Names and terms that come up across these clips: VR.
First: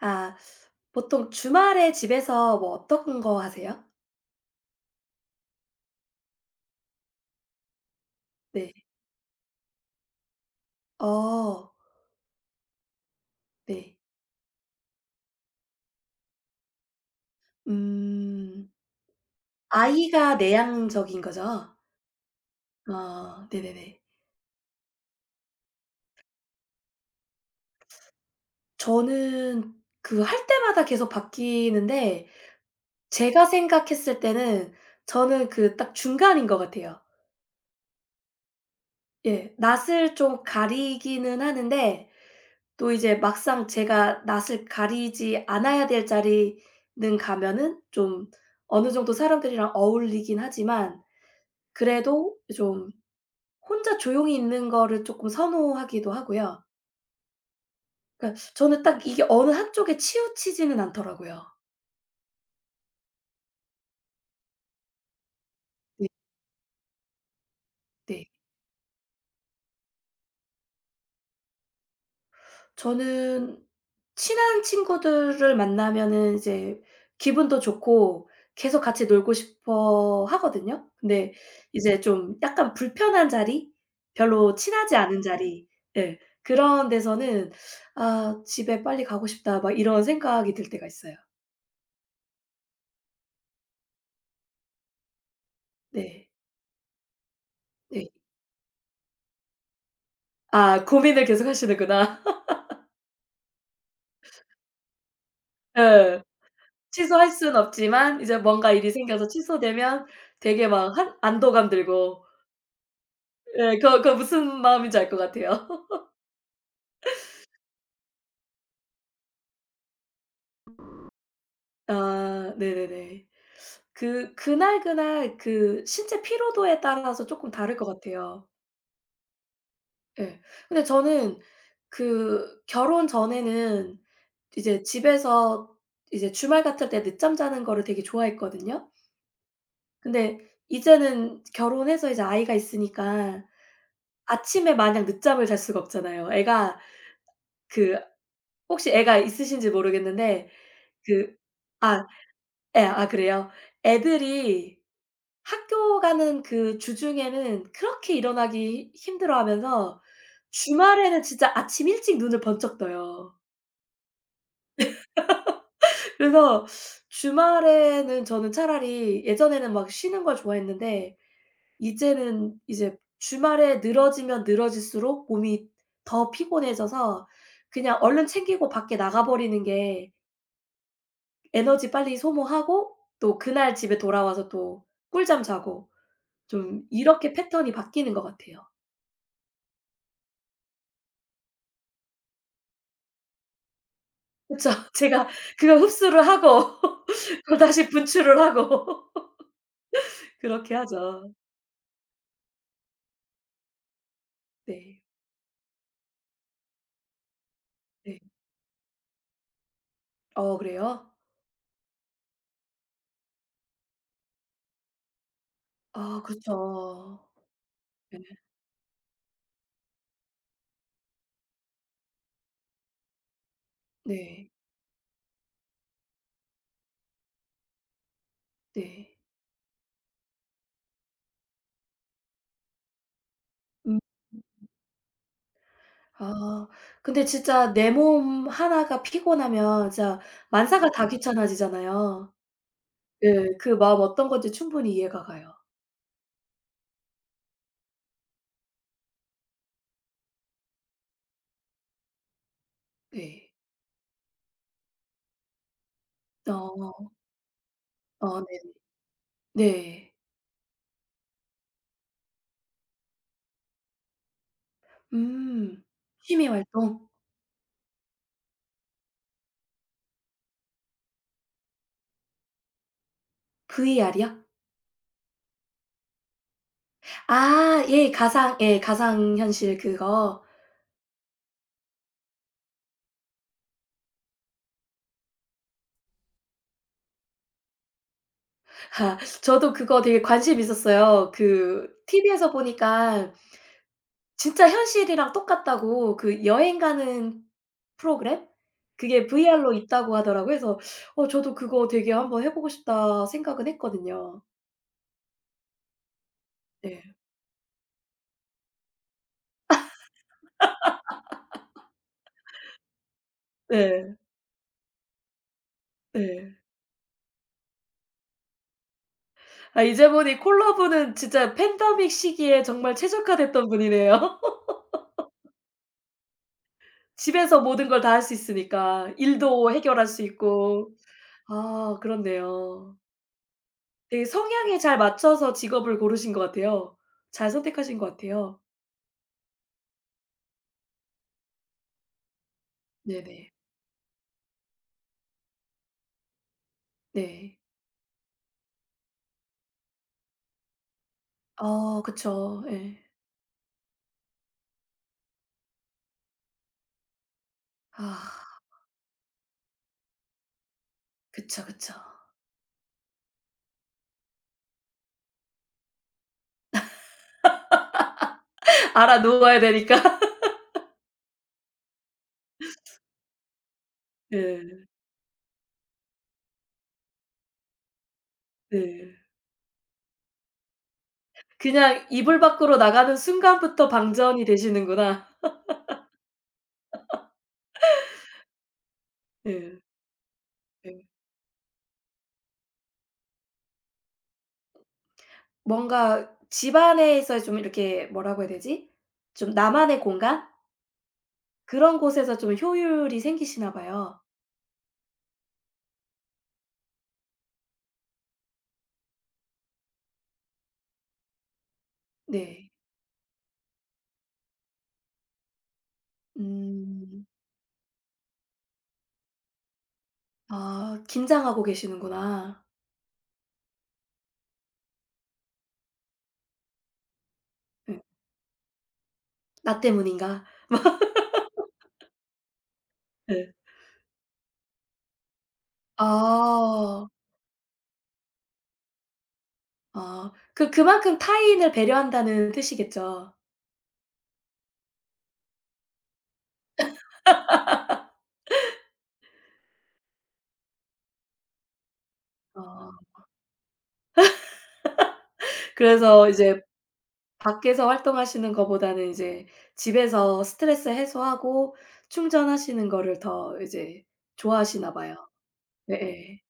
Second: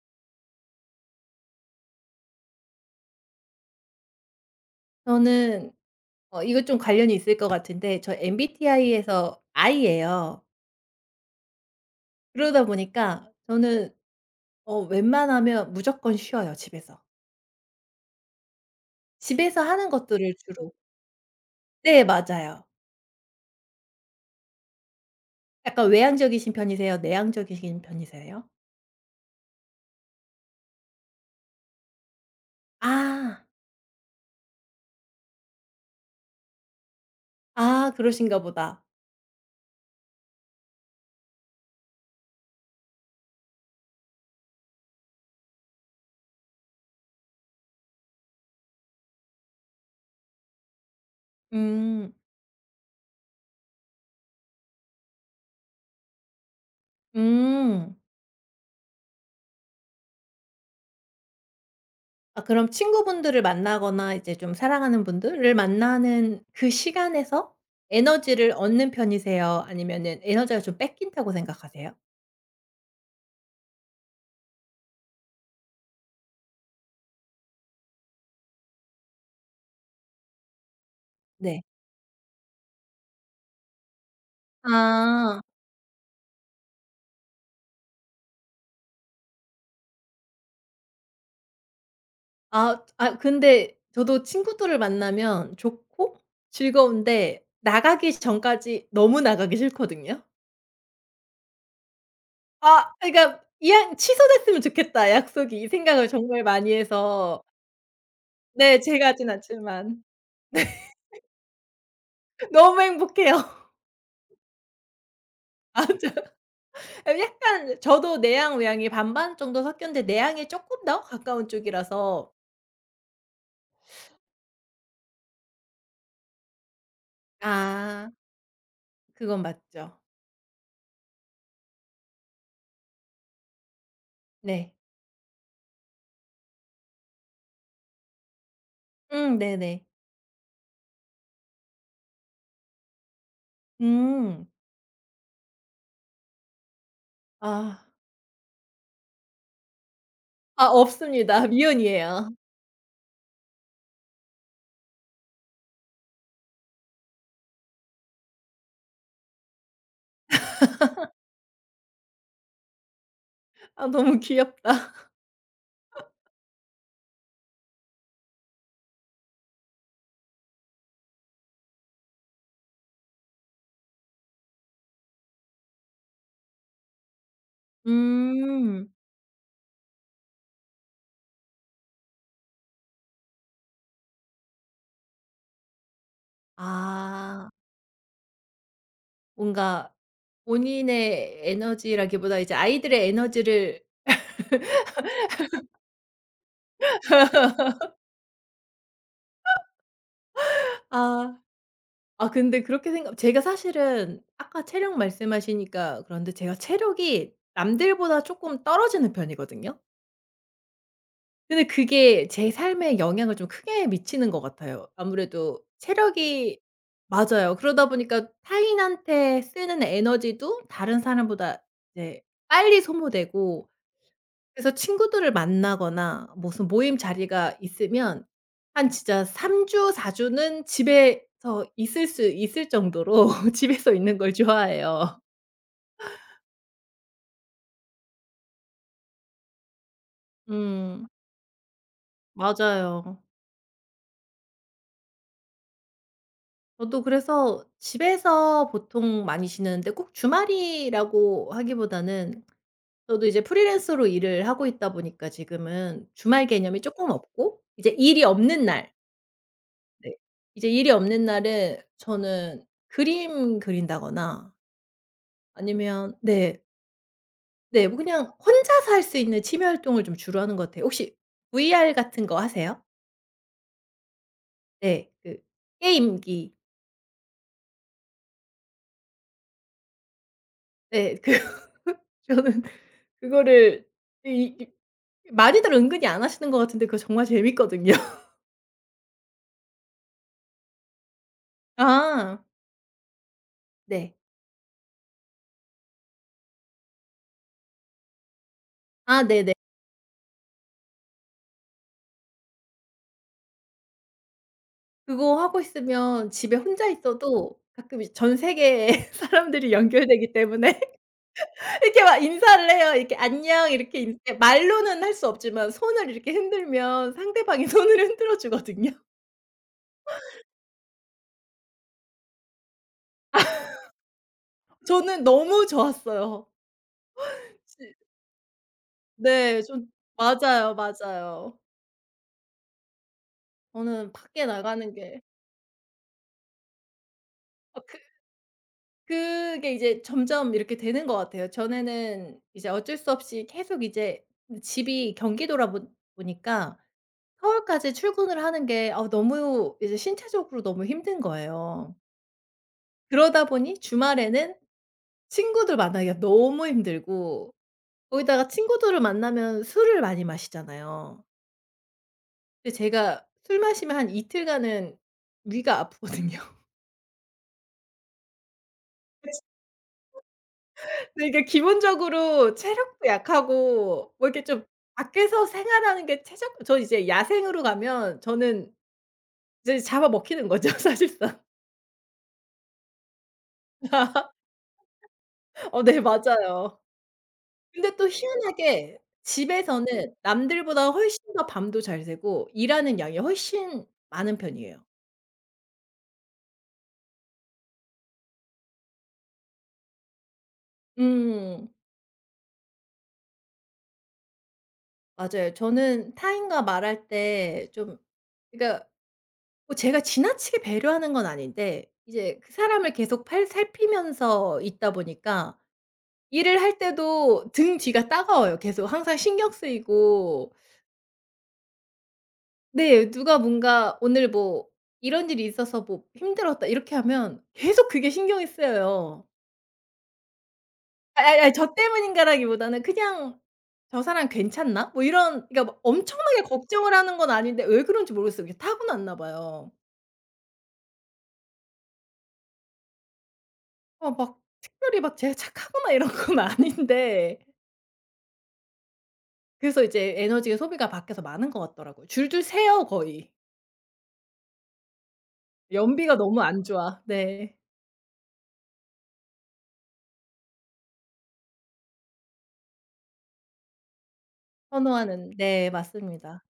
아 보통 주말에 집에서 뭐 어떤 거 하세요? 저는 이거 좀 관련이 있을 것 같은데 저 네. MBTI에서 I예요. 어 그러다 보니까 저는 네. 웬만하면 무조건 쉬어요, 집에서. 음. 집에서 하는 것들을 아이가 주로. 내향적인 거죠? 네, 맞아요. 어 네네네. 약간 외향적이신 편이세요? 내향적이신 편이세요? 저는 그 할 때마다 계속 바뀌는데 제가 아. 생각했을 때는 저는 그 딱 중간인 것 같아요. 아, 그러신가 보다. 예. 낯을 좀 가리기는 하는데 또 이제 막상 제가 낯을 가리지 않아야 될 자리는 가면은 좀 어느 정도 사람들이랑 어울리긴 하지만 음. 그래도 좀 혼자 조용히 있는 거를 쪼끔 선호하기도 하고요. 음. 그러니까 저는 딱 이게 어느 한쪽에 치우치지는 않더라고요. 아, 그럼 친구분들을 만나거나 이제 좀 사랑하는 분들을 네. 만나는 그 시간에서 네. 에너지를 얻는 편이세요? 아니면은 에너지가 좀 뺏긴다고 생각하세요? 저는 친한 친구들을 만나면은 이제 기분도 좋고 계속 같이 놀고 싶어 하거든요. 근데 네. 이제 좀 약간 불편한 자리? 별로 친하지 않은 아. 자리 예 그런 데서는 '아 집에 빨리 가고 싶다.' 막 이런 생각이 들 때가 있어요. 아, 아, 근데 저도 친구들을 만나면 좋고 네. 즐거운데 네. 나가기 전까지 너무 나가기 싫거든요. 아 고민을 계속 하시는구나. 아, 그러니까 '이 약 취소됐으면 좋겠다, 약속이.' 이 생각을 예. 정말 많이 취소할 해서. 순 없지만 이제 뭔가 네. 일이 제 생겨서 가진 않지만 취소되면 되게 막 한 안도감 들고 너무 행복해요. 예. 그 그 무슨 마음인지 알 것 같아요. 맞아요. 아, 약간 저도 내향, 외향이 반반 정도 섞였는데 내향에 조금 더 가까운 쪽이라서. 아 네네네. 그 그날그날 그 신체 피로도에 따라서 조금 다를 것 아. 같아요. 그건 맞죠. 예. 근데 저는 그 결혼 전에는 네. 이제 집에서 이제 주말 같을 때 늦잠 자는 거를 되게 좋아했거든요. 음. 네네. 근데 이제는 결혼해서 이제 아이가 있으니까 음. 아침에 마냥 늦잠을 잘 수가 없잖아요. 애가 아. 그 혹시 애가 있으신지 모르겠는데 아, 그 없습니다. 아 미혼이에요. 예. 아 그래요? 애들이 학교 가는 그 주중에는 그렇게 일어나기 힘들어하면서 주말에는 진짜 아침 일찍 눈을 번쩍 떠요. 아, 너무 귀엽다. 그래서 주말에는 저는 차라리 예전에는 막 쉬는 걸 좋아했는데 이제는 이제 주말에 늘어지면 늘어질수록 몸이 더 피곤해져서 그냥 얼른 챙기고 음. 밖에 나가 버리는 게 에너지 빨리 소모하고 또 그날 집에 돌아와서 또 꿀잠 자고 좀 이렇게 아. 패턴이 바뀌는 것 같아요. 뭔가 본인의 에너지라기보다 이제 아이들의 에너지를. 그쵸. 제가 그걸 흡수를 하고 그걸 다시 분출을 하고 그렇게 하죠. 아. 아, 근데 그렇게 생각, 제가 사실은 아까 체력 네. 말씀하시니까, 그런데 제가 체력이 네. 남들보다 쪼끔 떨어지는 편이거든요. 어 그래요? 근데 그게 제 삶에 영향을 좀 크게 미치는 것 같아요, 아무래도 아 체력이. 그렇죠. 맞아요. 그러다 네. 보니까 타인한테 쓰는 에너지도 다른 사람보다 이제 빨리 소모되고, 네. 그래서 친구들을 만나거나 무슨 모임 자리가 있으면 한 네. 진짜 3주 4 주는 집에서 있을 수 있을 정도로 집에서 음. 있는 걸 좋아해요. 아 근데 진짜 내 몸 하나가 피곤하면 진짜 만사가 음. 다 귀찮아지잖아요. 맞아요. 예. 그 마음 어떤 건지 충분히 이해가 가요. 저도 그래서 집에서 보통 많이 쉬는데 꼭 주말이라고 하기보다는, 저도 이제 네. 프리랜서로 일을 하고 있다 보니까 지금은 주말 개념이 어. 조금 없고 이제 일이 어 네. 없는 날. 네. 네. 이제 일이 없는 날은 저는 그림 그린다거나 음. 아니면. 취미 네. 활동? 네. 뭐 그냥 혼자서 할 수 있는 취미 활동을 좀 주로 하는 것 같아요. 혹시 VR 같은 거 하세요? VR이요? 네. 그 게임기. 아 예. 가상 예 가상 현실 그거. 네. 그 저는 그거를, 이 이 많이들 은근히 안 하시는 것 같은데 그거 정말 재밌거든요. 아 저도 그거 되게 관심 있었어요. 그 아. TV에서 보니까 네. 진짜 현실이랑 똑같다고 그 여행 가는 프로그램? 아, 그게 네네. VR로 있다고 하더라고요. 그래서 어 저도 그거 되게 '한번 해 보고 싶다.' 생각은 했거든요. 그거 하고 있으면 집에 혼자 네. 있어도 가끔 이제 전 세계의 사람들이 연결되기 때문에 이렇게 막 인사를 해요. 이렇게 "안녕." 이렇게, 네. 인 예, 말로는 할 수 없지만 손을 이렇게 네. 흔들면 상대방이 손을 흔들어 주거든요. 아 이제 보니 콜라보는 진짜 팬데믹 시기에 정말 최적화됐던 분이네요. 저는 너무 좋았어요. 집에서 모든 지 걸 다 할 수 있으니까 네. 일도 전 해결할 수 맞아요, 있고. 맞아요. 아 그렇네요. 저는 되게 밖에 성향에 나가는 잘 게 맞춰서 직업을 고르신 것 같아요. 잘 아 선택하신 것 같아요. 그게 이제 점점 이렇게 되는 것 같아요. 전에는 이제 어쩔 수 없이 네네. 계속 이제 집이 경기도라 보 보니까 네. 서울까지 출근을 하는 게 아, 너무 이제 신체적으로 너무 힘든 거예요. 아 그쵸. 예. 그러다 보니 주말에는 친구들 만나기가 너무 힘들고, 거기다가 아 친구들을 만나면 술을 많이 마시잖아요. 그쵸, 그쵸. 근데 제가 술 마시면 한 이틀간은 위가 아프거든요. 알아 놓아야 되니까. 근데 이게 기본적으로 체력도 약하고 뭐 이렇게 좀 예. 밖에서 생활하는 게 최적, 저 이제 야생으로 가면 저는 네. 이제 잡아먹히는 거죠, 사실상. 그냥 이불 밖으로 나가는 순간부터 방전이 되시는구나. 어, 네, 맞아요. 근데 또 희한하게 예. 집에서는 남들보다 예. 훨씬 더 밤도 잘 새고 일하는 양이 훨씬 많은 편이에요. 뭔가 집 안에서 좀 이렇게 뭐라고 해야 되지? 좀 나만의 공간? 음. 그런 곳에서 좀 효율이 생기시나 봐요. 맞아요. 저는 타인과 말할 때 좀, 그러니까 뭐 제가 지나치게 배려하는 건 아닌데 이제 그 네. 사람을 계속 팔 살피면서 있다 보니까 일을 할 음. 때도 등 뒤가 따가워요, 계속. 항상 신경 쓰이고. 아 긴장하고 계시는구나. 네. 누가 뭔가 "오늘 뭐 이런 일이 있어서 뭐 힘들었다." 이렇게 하면 계속 예. 그게 신경이 쓰여요. '나 때문인가?' 아이, 아이, 아이, 저 때문인가라기보다는 그냥 네. '저 사람 괜찮나?' 뭐 이런. 그러니까 막 엄청나게 걱정을 아. 하는 건 아닌데 왜 그런지 모르겠어요. 이게 타고났나 봐요. 아. 그 그만큼 타인을 배려한다는 뜻이겠죠. 막 특별히 막 제가 착하거나 이런 건 아닌데 그래서 이제 에너지의 소비가 밖에서 많은 것 같더라고요. 줄줄 새요, 어. 거의. 연비가 그래서 그렇죠. 너무 이제 안 좋아. 네. 밖에서 활동하시는 거보다는 이제 집에서 스트레스 해소하고 충전하시는 거를 더 이제 좋아하시나 봐요. 선호하는. 네, 예예. 맞습니다.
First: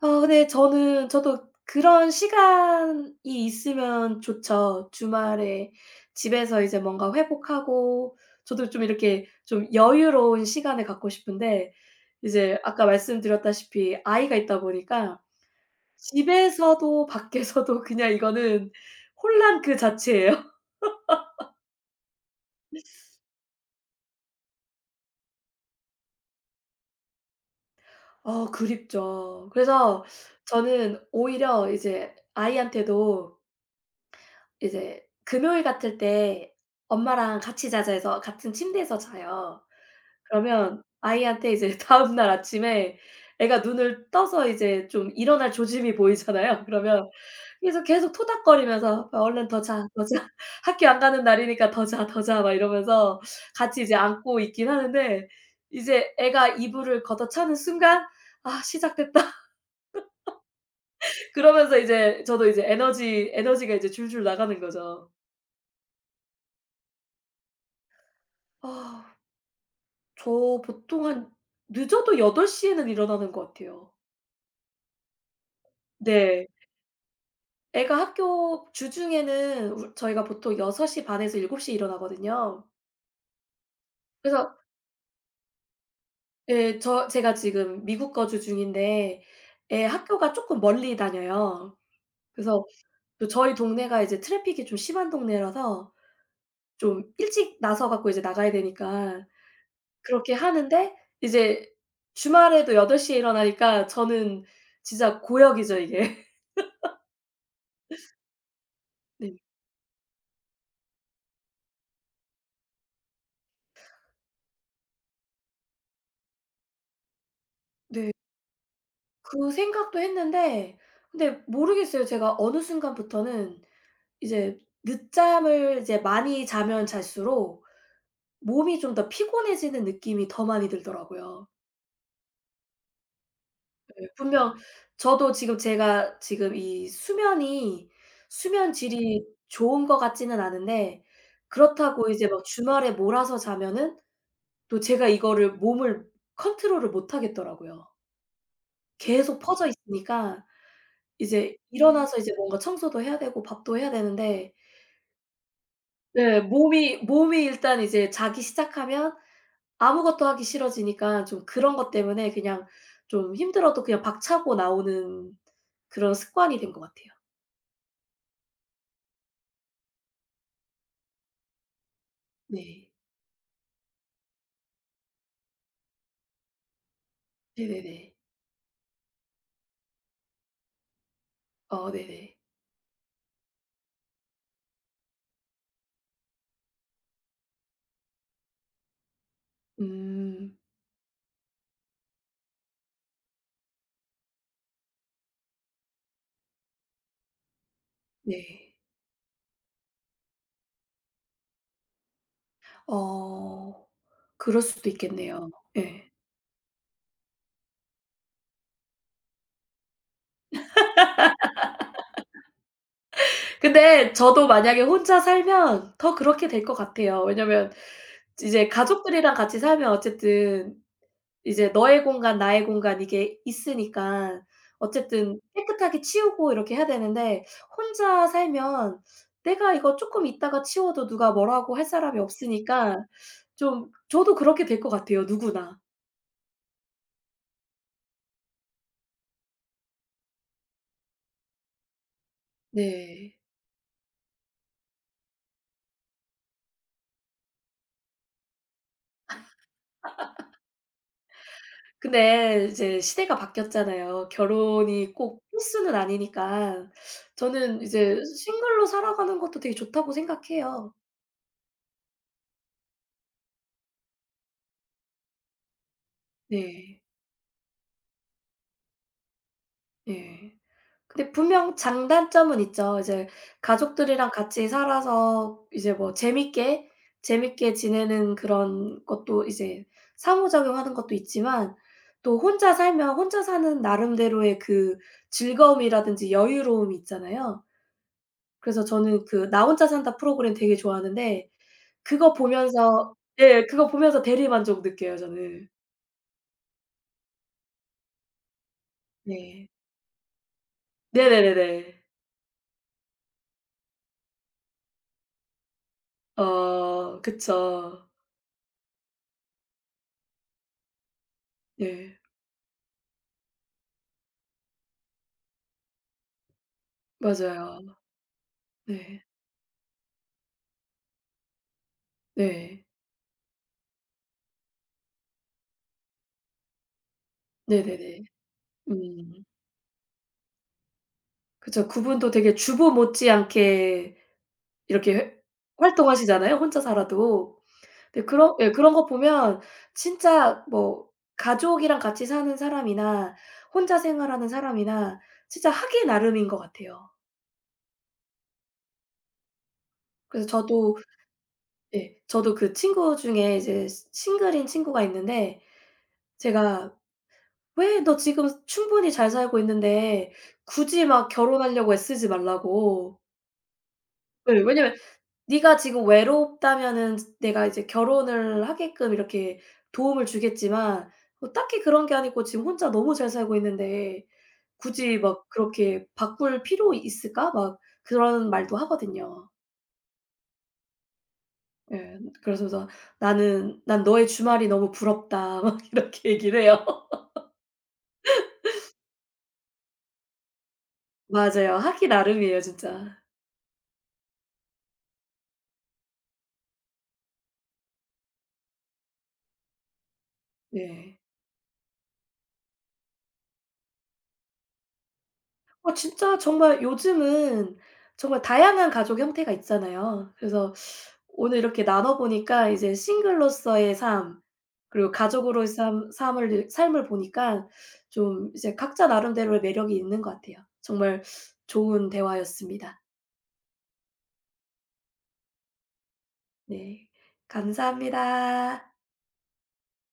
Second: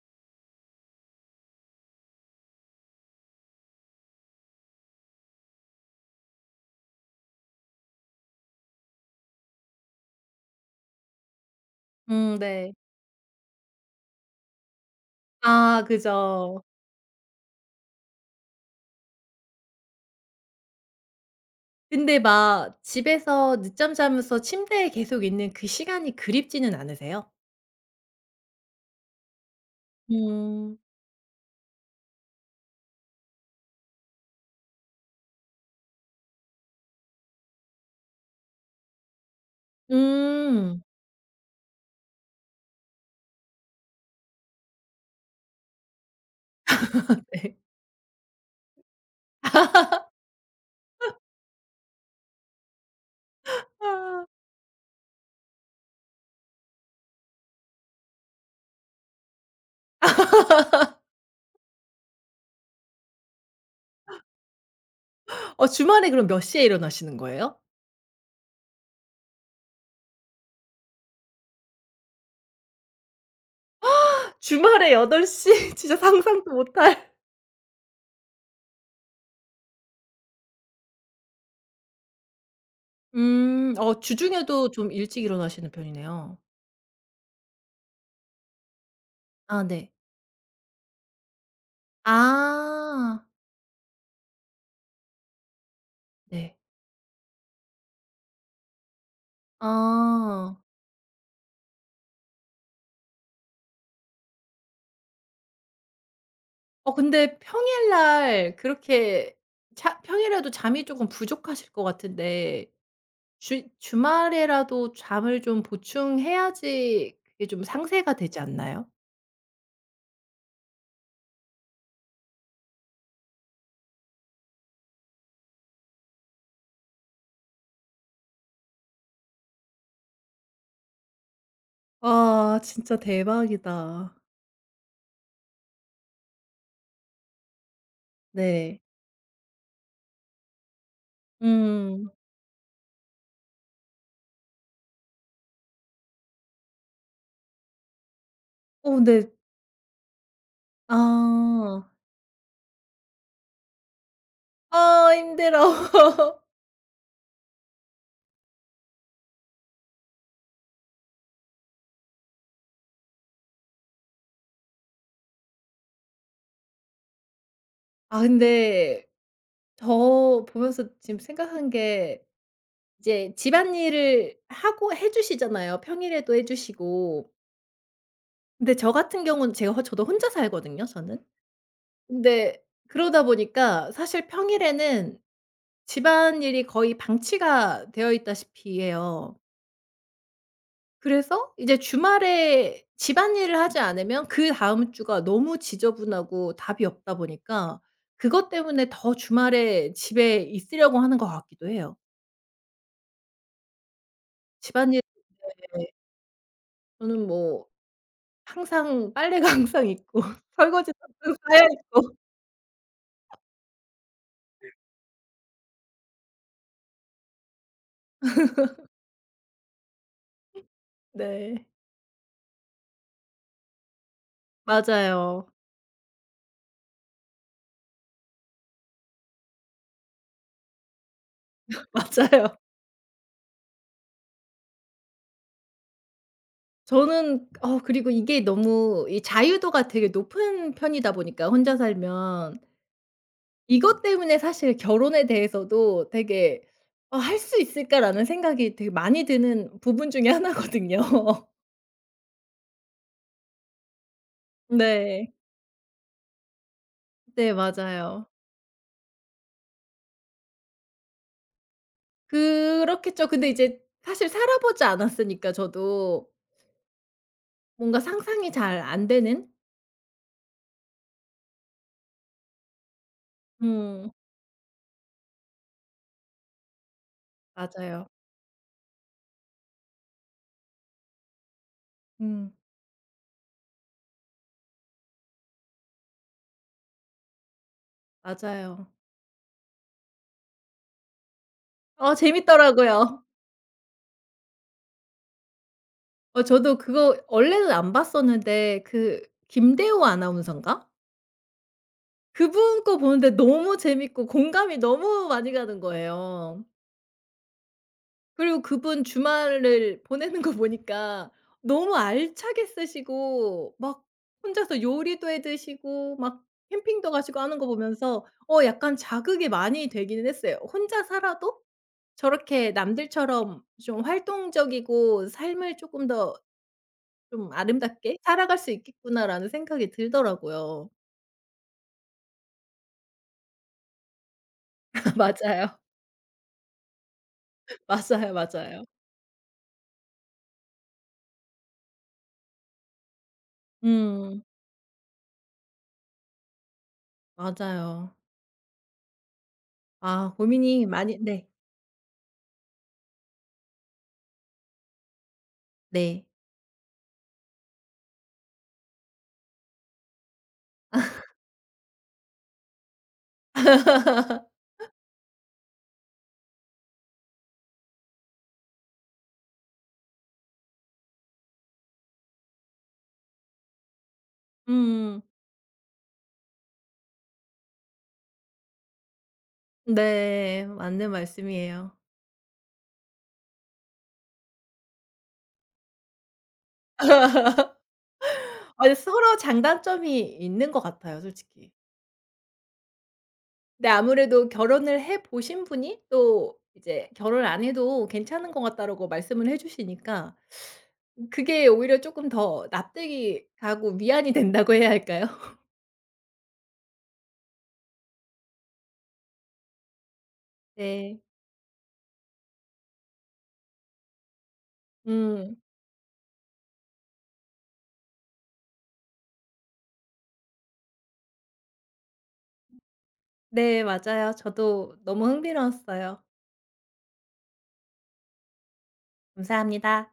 어 네. 저는 저도 그런 시간이 있으면 좋죠. 주말에 집에서 이제 뭔가 회복하고 저도 좀 이렇게 좀 여유로운 시간을 갖고 싶은데 음. 이제 네. 아까 말씀드렸다시피 아이가 있다 보니까 아, 그죠. 집에서도 밖에서도 그냥 이거는 혼란 그 자체예요. 근데 막 집에서 늦잠 자면서 침대에 계속 있는 그 시간이 그립지는 않으세요? 어 그립죠. 그래서 음. 저는 오히려 이제 아이한테도 이제 금요일 같을 때 엄마랑 같이 자자 해서 같은 침대에서 자요. 그러면 음. 아이한테 이제 다음 날 아침에 애가 눈을 떠서 이제 좀 일어날 조짐이 보이잖아요. 그러면 네. 그래서 계속 토닥거리면서 "어 얼른 더 자, 더 자. 학교 안 가는 날이니까 더 자, 더 자." 막 이러면서 같이 이제 아. 안고 있긴 하는데 이제 애가 이불을 걷어차는 순간 '아 시작됐다.' 그러면서 이제 저도 이제 에너지가 이제 줄줄 나가는 거죠. 어, 주말에 그럼 몇 시에 일어나시는 거예요? 어. 저 보통 한 늦어도 8시 에는 일어나는 것 같아요. 주말에 8 시? 진짜 네. 상상도 못할. 애가 학교 주중에는 우 저희가 보통 6시 반 에서 7시에 일어나거든요. 음. 어, 그래서 주중에도 좀 일찍 일어나시는 편이네요. 예 저 제가 지금 미국 거주 중인데 아. 애 네. 학교가 쪼끔 멀리 다녀요. 그래서 아. 또 저희 동네가 이제 트래픽이 좀 심한 동네라서 네. 좀 일찍 나서 갖고 이제 나가야 되니까 그렇게 아. 하는데 이제 주말에도 8시에 일어나니까 저는 진짜 고역이죠 이게. 근데 평일날 그렇게 네. 자 평일에도 잠이 쪼금 부족하실 것 같은데 주 주말에라도 잠을 좀 보충해야지 그게 좀 네. 상쇄가 되지 않나요? 그 생각도 했는데 근데 모르겠어요. 제가 어느 순간부터는 이제 늦잠을 이제 많이 자면 잘수록 몸이 좀 더 피곤해지는 느낌이 더 많이 들더라고요. 와, 진짜 예 대박이다. 분명 저도 지금 제가 지금 이 수면 네. 질이 좋은 것 같지는 않은데 음. 그렇다고 이제 막 주말에 몰아서 자면은 또 제가 이거를 몸을 컨트롤을 못 하겠더라고요. 어, 근데. 계속 퍼져 있으니까 이제 아. 일어나서 이제 뭔가 청소도 해야 되고 밥도 해야 되는데 아, 힘들어. 네 몸이 일단 이제 자기 시작하면 아무것도 하기 싫어지니까 좀 그런 것 때문에 그냥 좀 힘들어도 그냥 박차고 나오는 그런 습관이 된 것 같아요. 아, 근데 저 보면서 지금 생각한 게, 네. 이제 집안일을 하고 해 주시잖아요. 평일에도 해 주시고. 네네네. 근데 저 같은 경우는 제가 저도 혼자 살거든요, 저는. 어 네네. 근데 그러다 보니까 사실 평일에는 집안일이 거의 방치가 되어 있다시피 해요. 음 그래서 이제 주말에 집안일을 하지 않으면 그다음 주가 너무 지저분하고 답이 없다 보니까 그것 네. 때문에 더 주말에 집에 있으려고 하는 것 같기도 해요. 어 그럴 수도 집안일에 있겠네요. 예. 저는 뭐 항상 빨래가 항상 있고 설거지도 항상 쌓여 있고. 근데 저도 만약에 혼자 살면 더 그렇게 될 것 같아요. 왜냐면 이제 가족들이랑 같이 살면 어쨌든 네. 이제 너의 공간 나의 공간 이게 있으니까 어쨌든 맞아요. 깨끗하게 치우고 이렇게 해야 되는데 혼자 살면 내가 이거 쪼끔 있다가 치워도 누가 뭐라고 할 사람이 맞아요. 없으니까 좀 저도 그렇게 될 것 같아요 누구나. 저는, 그리고 이게 너무 이 자유도가 되게 높은 편이다 보니까 혼자 살면, 네. 이것 때문에 사실 결혼에 대해서도 되게 '어, 할 수 있을까?'라는 생각이 되게 많이 드는 부분 중에 하나거든요. 근데 이제 시대가 바뀌었잖아요. 결혼이 네. 꼭 필수는 아니니까. 네, 저는 이제 맞아요. 싱글로 살아가는 것도 되게 좋다고 생각해요. 그렇겠죠. 근데 이제 사실 살아보지 않았으니까 저도 네. 뭔가 상상이 잘 안 되는? 예. 근데 분명 장단점은 있죠. 이제 음. 가족들이랑 같이 살아서 이제 뭐 재밌게, 재밌게 맞아요. 지내는 그런 것도 이제 상호작용하는 것도 있지만 또 음. 혼자 살면 혼자 사는 나름대로의 그 즐거움이라든지 여유로움이 있잖아요. 그래서 맞아요. 저는 그 "나 혼자 산다." 프로그램 되게 좋아하는데 어, 그거 보면서 재밌더라고요. 예 그거 보면서 대리만족 느껴요 저는. 어, 저도 그거 원래는 안 봤었는데, 그 네. 김대호 아나운서인가? 네네네네. 그분 거 보는데 너무 재밌고 공감이 너무 많이 가는 거예요. 어 그쵸. 그리고 그분 주말을 보내는 거 보니까 너무 네. 알차게 쓰시고 막 혼자서 요리도 해 드시고 막 캠핑도 가시고 하는 거 맞아요. 보면서, 약간 네. 자극이 많이 되기는 했어요. 혼자 살아도 저렇게 네. 남들처럼 좀 활동적이고 삶을 쪼끔 더 좀 '아름답게 네네네. 살아갈 수 음. 있겠구나.'라는 생각이 들더라고요. 그쵸. 그분도 되게 주부 못지않게 이렇게 회 맞아요. 활동하시잖아요, 혼자 살아도. 네, 맞아요, 그런 예 맞아요. 그런 거 보면 진짜 뭐 가족이랑 같이 사는 사람이나 혼자 음. 생활하는 사람이나 진짜 하기 나름인 것 같아요. 맞아요. 아, 그래서 고민이 저도 많이. 네. 예 저도 그 친구 중에 이제 시 싱글인 친구가 있는데 네. 제가 "왜 너 지금 충분히 잘 살고 있는데 굳이 막 결혼하려고 애쓰지 말라."고. 예. 왜냐면 네가 지금 외롭다면은 내가 이제 결혼을 하게끔 이렇게 도움을 주겠지만 뭐 딱히 그런 게 아니고 지금 혼자 너무 잘 살고 있는데 굳이 음. 막 그렇게 '바꿀 필요 있을까?' 막 그런 말도 하거든요. 네. 맞는 말씀이에요. 예. 그러면서 "나는 난 너의 주말이 너무 부럽다." 막 이렇게 얘기를 해요. 아, 서로 장단점이 있는 것 같아요, 솔직히. 맞아요. 하기 나름이에요 진짜. 근데 아무래도 결혼을 해 보신 분이 또 이제 "결혼 안 해도 괜찮은 것 같다."라고 말씀을 해 주시니까 네. 그게 오히려 조금 더 납득이 가고 위안이 된다고 해야 할까요? 어 진짜 정말 요즘은 정말 다양한 가족 형태가 있잖아요. 그래서 네. 오늘 이렇게 나눠 보니까 이제 싱글로서의 삶 그리고 음. 가족으로의 삶 삶을 보니까 좀 이제 각자 나름대로의 매력이 있는 것 같아요. 정말 좋은 대화였습니다. 네, 맞아요. 저도 너무 흥미로웠어요. 네. 감사합니다. 감사합니다.